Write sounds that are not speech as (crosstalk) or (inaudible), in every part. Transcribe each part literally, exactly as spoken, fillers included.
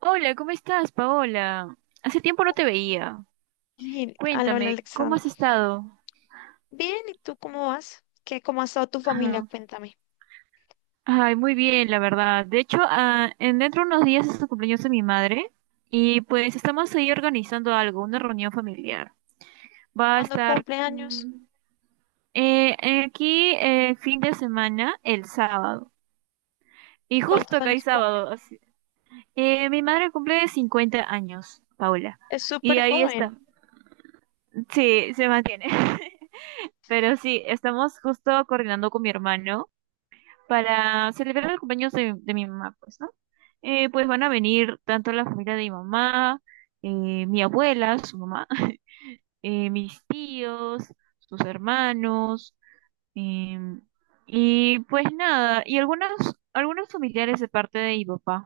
Hola, ¿cómo estás, Paola? Hace tiempo no te veía. Y- Hola, hola, Cuéntame, ¿cómo has Alexandra. estado? Bien, ¿y tú cómo vas? ¿Qué, ¿cómo ha estado tu familia? Ajá. Cuéntame. Ay, muy bien, la verdad. De hecho, ah, en dentro de unos días es el cumpleaños de mi madre y pues estamos ahí organizando algo, una reunión familiar. Va a ¿Cuándo estar cumple años? mm, eh, eh, aquí eh, fin de semana, el sábado. ¿Y Y justo cuántos acá hay años cumple? sábado. Así. Eh, mi madre cumple cincuenta años, Paola. Es Y súper ahí joven. está. Sí, se mantiene. (laughs) Pero sí, estamos justo coordinando con mi hermano para celebrar el cumpleaños de, de mi mamá, pues, ¿no? Eh, pues van a venir tanto la familia de mi mamá, eh, mi abuela, su mamá, (laughs) eh, mis tíos, sus hermanos, em, y pues nada, y algunos, algunos familiares de parte de mi papá.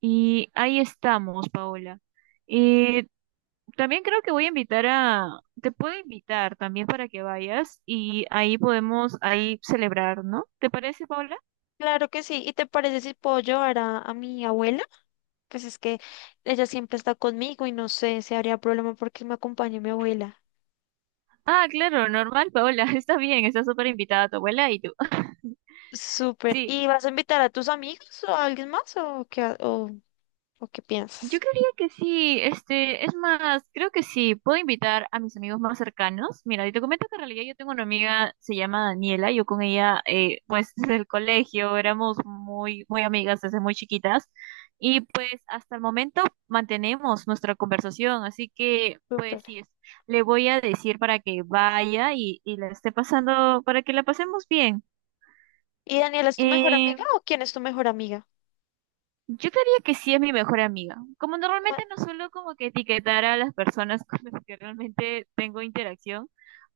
Y ahí estamos, Paola. Eh, también creo que voy a invitar a, te puedo invitar también para que vayas y ahí podemos ahí celebrar, ¿no? ¿Te parece, Paola? Claro que sí. ¿Y te parece si puedo llevar a, a mi abuela? Pues es que ella siempre está conmigo y no sé si habría problema porque me acompañe mi abuela. Ah, claro, normal, Paola. (laughs) Está bien, está súper invitada tu abuela y tú. (laughs) Súper. ¿Y Sí. vas a invitar a tus amigos o a alguien más o qué, ha- o, o qué Yo piensas? creería que sí, este, es más, creo que sí, puedo invitar a mis amigos más cercanos. Mira, y te comento que en realidad yo tengo una amiga, se llama Daniela, yo con ella, eh, pues (laughs) desde el colegio éramos muy, muy amigas desde muy chiquitas y pues hasta el momento mantenemos nuestra conversación, así que Súper. pues sí, es- le voy a decir para que vaya y, y la esté pasando, para que la pasemos bien. ¿Y Daniela es tu mejor Eh, amiga o quién es tu mejor amiga? Yo diría que sí es mi mejor amiga. Como ¿Cuál? normalmente no suelo como que etiquetar a las personas (laughs) con las que realmente tengo interacción,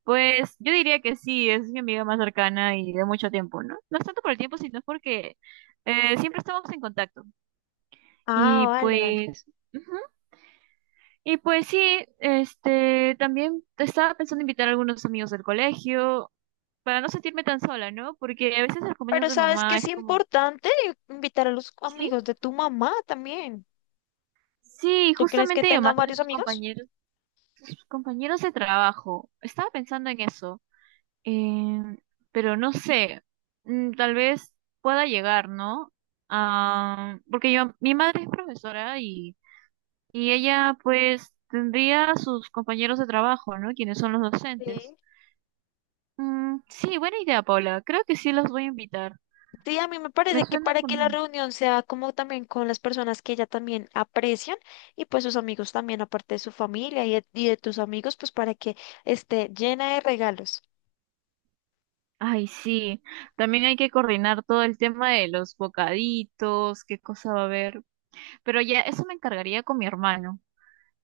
pues yo diría que sí, es mi amiga más cercana y de mucho tiempo, ¿no? No es tanto por el tiempo, sino porque eh, siempre estamos en contacto. Ah, Y vale, vale. pues, ujú. Y pues sí, este, también estaba pensando invitar a algunos amigos del colegio para no sentirme tan sola, ¿no? Porque a veces el compañero Pero de sabes que mamá es es como, importante invitar a los sí, amigos de tu mamá también. sí, ¿Tú crees que justamente mi tengan mamá tiene varios sus amigos? compañeros sus compañeros de trabajo. Estaba pensando en eso, eh, pero no sé, mm, tal vez pueda llegar, ¿no? Ah, porque yo, mi madre es profesora y, y ella pues tendría sus compañeros de trabajo, ¿no? Quienes son los docentes. Sí. Mm, sí, buena idea, Paula. Creo que sí los voy a invitar. Sí, a mí me Me parece que suena para que la como... reunión sea como también con las personas que ella también aprecian y pues sus amigos también, aparte de su familia y de, y de tus amigos, pues para que esté llena de regalos. Ay, sí. También hay que coordinar todo el tema de los bocaditos, qué cosa va a haber. Pero ya, eso me encargaría con mi hermano.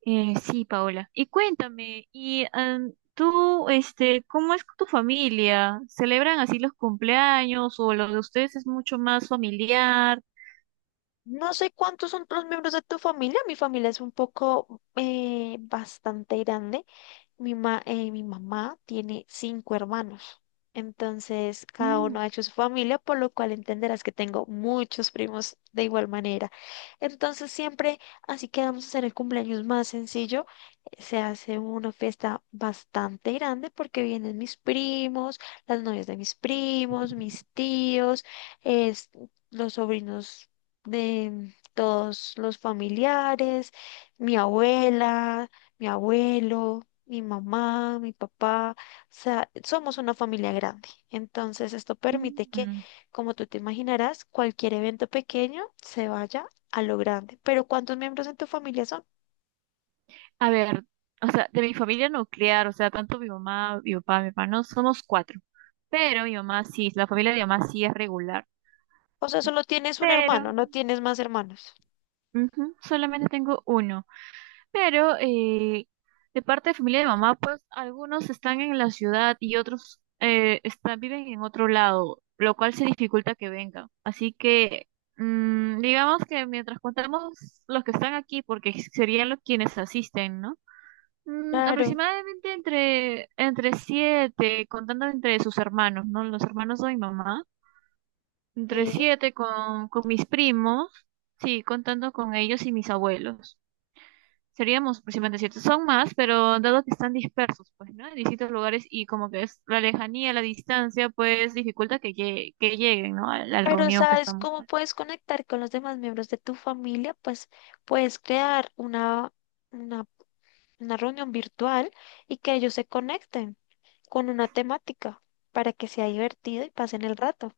Eh, sí, Paola. Y cuéntame, y am, tú, este, ¿cómo es con tu familia? ¿Celebran así los cumpleaños o lo de ustedes es mucho más familiar? No sé cuántos son los miembros de tu familia. Mi familia es un poco eh, bastante grande. Mi ma- eh, mi mamá tiene cinco hermanos, entonces cada Mm. uno ha hecho su familia, por lo cual entenderás que tengo muchos primos de igual manera. Entonces siempre, así que vamos a hacer el cumpleaños más sencillo. Eh, se hace una fiesta bastante grande porque vienen mis primos, las novias de mis primos, mis tíos, es- los sobrinos de todos los familiares, mi abuela, mi abuelo, mi mamá, mi papá. O sea, somos una familia grande. Entonces, esto permite que, Mm. como tú te imaginarás, cualquier evento pequeño se vaya a lo grande. Pero ¿cuántos miembros en tu familia son? A ver, o sea, de mi familia nuclear, o sea, tanto mi mamá, mi papá, mi hermano, somos cuatro. Pero mi mamá sí, la familia de mi mamá sí es regular. O sea, solo tienes un Pero hermano, no tienes más hermanos. ujú, solamente tengo uno. Pero eh, de parte de familia de mamá, pues algunos están en la ciudad y otros eh, están, viven en otro lado, lo cual se dificulta que vengan. Así que mm, digamos que mientras contamos los que están aquí, porque serían los quienes asisten, ¿no? Mm, Claro, aproximadamente entre, entre siete, contando entre sus hermanos, ¿no? Los hermanos de mi mamá, entre sí. siete con, con mis primos, sí, contando con ellos y mis abuelos seríamos aproximadamente siete. Son más, pero dado que están dispersos, pues, ¿no? En distintos lugares y como que es la lejanía, la distancia, pues dificulta que, llegue- que lleguen, ¿no? A la Pero reunión que ¿sabes estamos, cómo pues. puedes conectar con los demás miembros de tu familia? Pues puedes crear una, una, una reunión virtual y que ellos se conecten con una temática para que sea divertido y pasen el rato.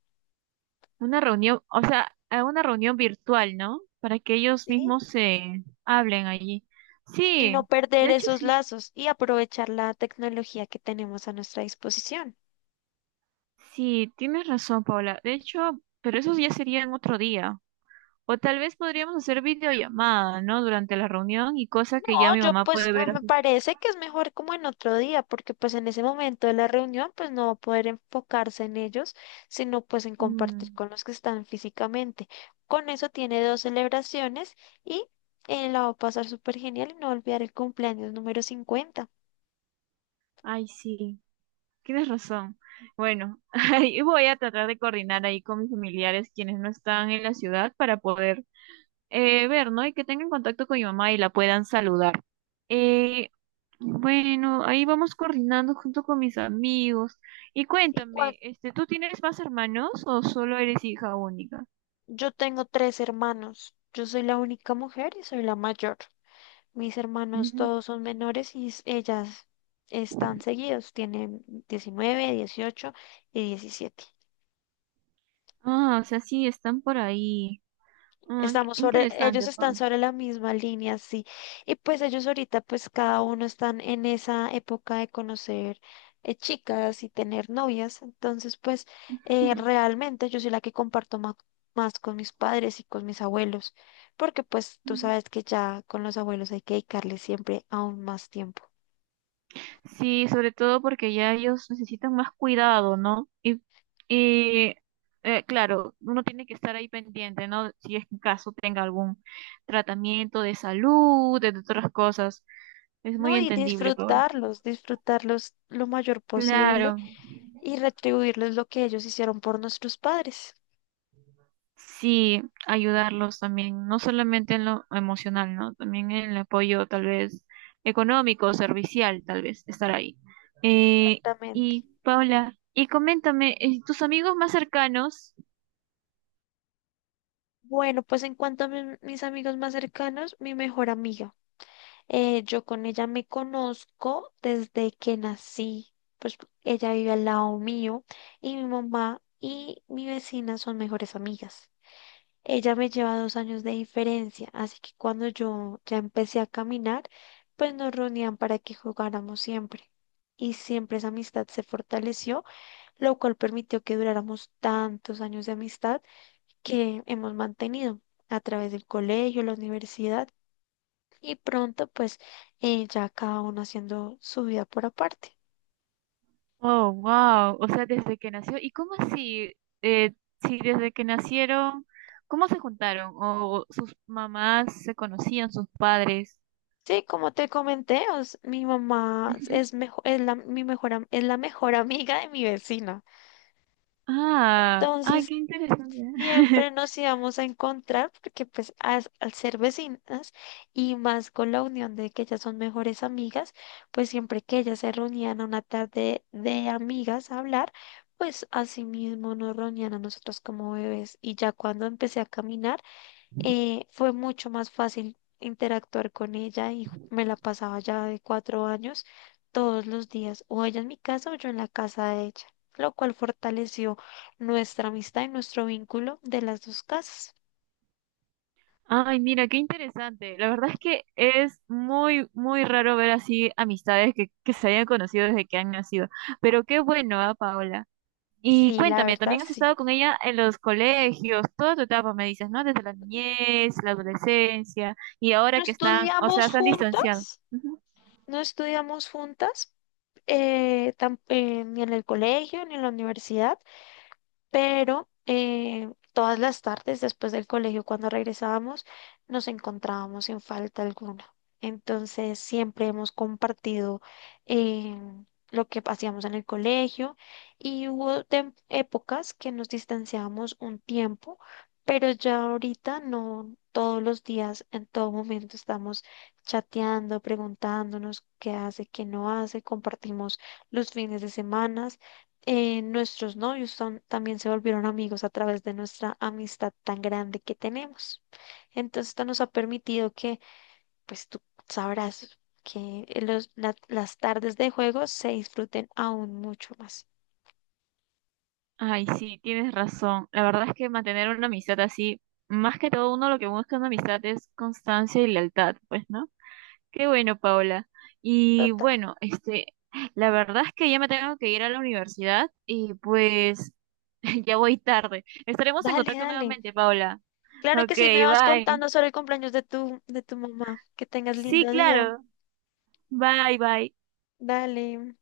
Una reunión, o sea, a una reunión virtual, ¿no? Para que ellos ¿sí? mismos se hablen allí. Y no Sí, de perder hecho esos sí. lazos y aprovechar la tecnología que tenemos a nuestra disposición. Sí, tienes razón, Paula. De hecho, pero eso ya sería en otro día. O tal vez podríamos hacer videollamada, ¿no? Durante la reunión y cosa que ya No, mi yo mamá pues puede eh, ver me así. parece que es mejor como en otro día, porque pues en ese momento de la reunión pues no va a poder enfocarse en ellos, sino pues en compartir Mm, con los que están físicamente. Con eso tiene dos celebraciones y eh, la va a pasar súper genial y no va a olvidar el cumpleaños número cincuenta. ay, sí. Tienes razón. Bueno, (laughs) ahí voy a tratar de coordinar ahí con mis familiares quienes no están en la ciudad para poder eh, ver, ¿no? Y que tengan contacto con mi mamá y la puedan saludar. Eh, bueno, ahí vamos coordinando junto con mis amigos. Y Y cuan- cuéntame, este, ¿tú tienes más hermanos o solo eres hija única? yo tengo tres hermanos, yo soy la única mujer y soy la mayor. Mis hermanos Ujú. todos son menores y s- ellas están seguidos, tienen diecinueve, dieciocho y diecisiete. Ah, o sea, sí, están por ahí. Ah, qué Estamos sobre, ellos interesante, están Paula. sobre la misma línea, sí. Y pues ellos ahorita, pues cada uno están en esa época de conocer eh, chicas y tener novias. Entonces, pues eh, (laughs) realmente yo soy la que comparto ma- más con mis padres y con mis abuelos, porque pues tú sabes que ya con los abuelos hay que dedicarle siempre aún más tiempo. Sí, sobre todo porque ya ellos necesitan más cuidado, ¿no? Y, y eh, claro, uno tiene que estar ahí pendiente, ¿no? Si es que en caso tenga algún tratamiento de salud, de otras cosas. Es muy No, y entendible, pues. disfrutarlos, disfrutarlos lo mayor Claro, posible y retribuirles lo que ellos hicieron por nuestros padres. sí, ayudarlos también, no solamente en lo emocional, ¿no? También en el apoyo tal vez económico, servicial, tal vez, estar ahí. Eh, Exactamente. y Paula, y coméntame, eh, ¿tus amigos más cercanos? Bueno, pues en cuanto a mi- mis amigos más cercanos, mi mejor amiga. Eh, yo con ella me conozco desde que nací. Pues ella vive al lado mío y mi mamá y mi vecina son mejores amigas. Ella me lleva dos años de diferencia, así que cuando yo ya empecé a caminar, pues nos reunían para que jugáramos siempre. Y siempre esa amistad se fortaleció, lo cual permitió que duráramos tantos años de amistad que hemos mantenido a través del colegio, la universidad y pronto pues eh, ya cada uno haciendo su vida por aparte. Oh, wow. O sea, desde que nació. ¿Y cómo así? Eh, si desde que nacieron, ¿cómo se juntaron? ¿O sus mamás se conocían, sus padres? Sí, como te comenté, os- mi mamá Ujú. es mejor, es la, mi mejor, am- es la mejor (laughs) amiga de mi vecina. Ah, ay, Entonces, qué interesante. siempre (laughs) nos íbamos a encontrar porque pues as- al ser vecinas y más con la unión de que ellas son mejores amigas, pues siempre que ellas se reunían a una tarde de amigas a hablar, pues así mismo nos reunían a nosotros como bebés. Y ya cuando empecé a caminar, eh, fue mucho más fácil interactuar con ella y me la pasaba ya de cuatro años todos los días, o ella en mi casa o yo en la casa de ella, lo cual fortaleció nuestra amistad y nuestro vínculo de las dos casas. Ay, mira, qué interesante. La verdad es que es muy, muy raro ver así amistades que, que se hayan conocido desde que han nacido. Pero qué bueno, ¿ah, Paola? Y Sí, la cuéntame, verdad, también has sí. estado con ella en los colegios, toda tu etapa, me dices, ¿no? Desde la niñez, la adolescencia, y No ahora que están, o sea, estudiamos se han distanciado. juntas, Ujú. no estudiamos juntas, eh, tam- eh, ni en el colegio ni en la universidad, pero eh, todas las tardes después del colegio, cuando regresábamos, nos encontrábamos sin falta alguna. Entonces, siempre hemos compartido eh, lo que hacíamos en el colegio y hubo tem- épocas que nos distanciábamos un tiempo, pero ya ahorita no todos los días, en todo momento estamos chateando, preguntándonos qué hace, qué no hace, compartimos los fines de semana. Eh, nuestros novios son- también se volvieron amigos a través de nuestra amistad tan grande que tenemos. Entonces, esto nos ha permitido que, pues tú sabrás que los- la- las tardes de juego se disfruten aún mucho más. Ay, sí, tienes razón. La verdad es que mantener una amistad así, más que todo uno lo que busca en una amistad es constancia y lealtad, pues, ¿no? Qué bueno, Paola. Y Total. bueno, este, la verdad es que ya me tengo que ir a la universidad y pues (laughs) ya voy tarde. Estaremos en Dale, contacto dale. nuevamente, Paola. Claro que Ok, sí, me vas bye. contando sobre el cumpleaños de tu, de tu mamá. Que tengas Sí, lindo día. claro. Bye, bye. Dale.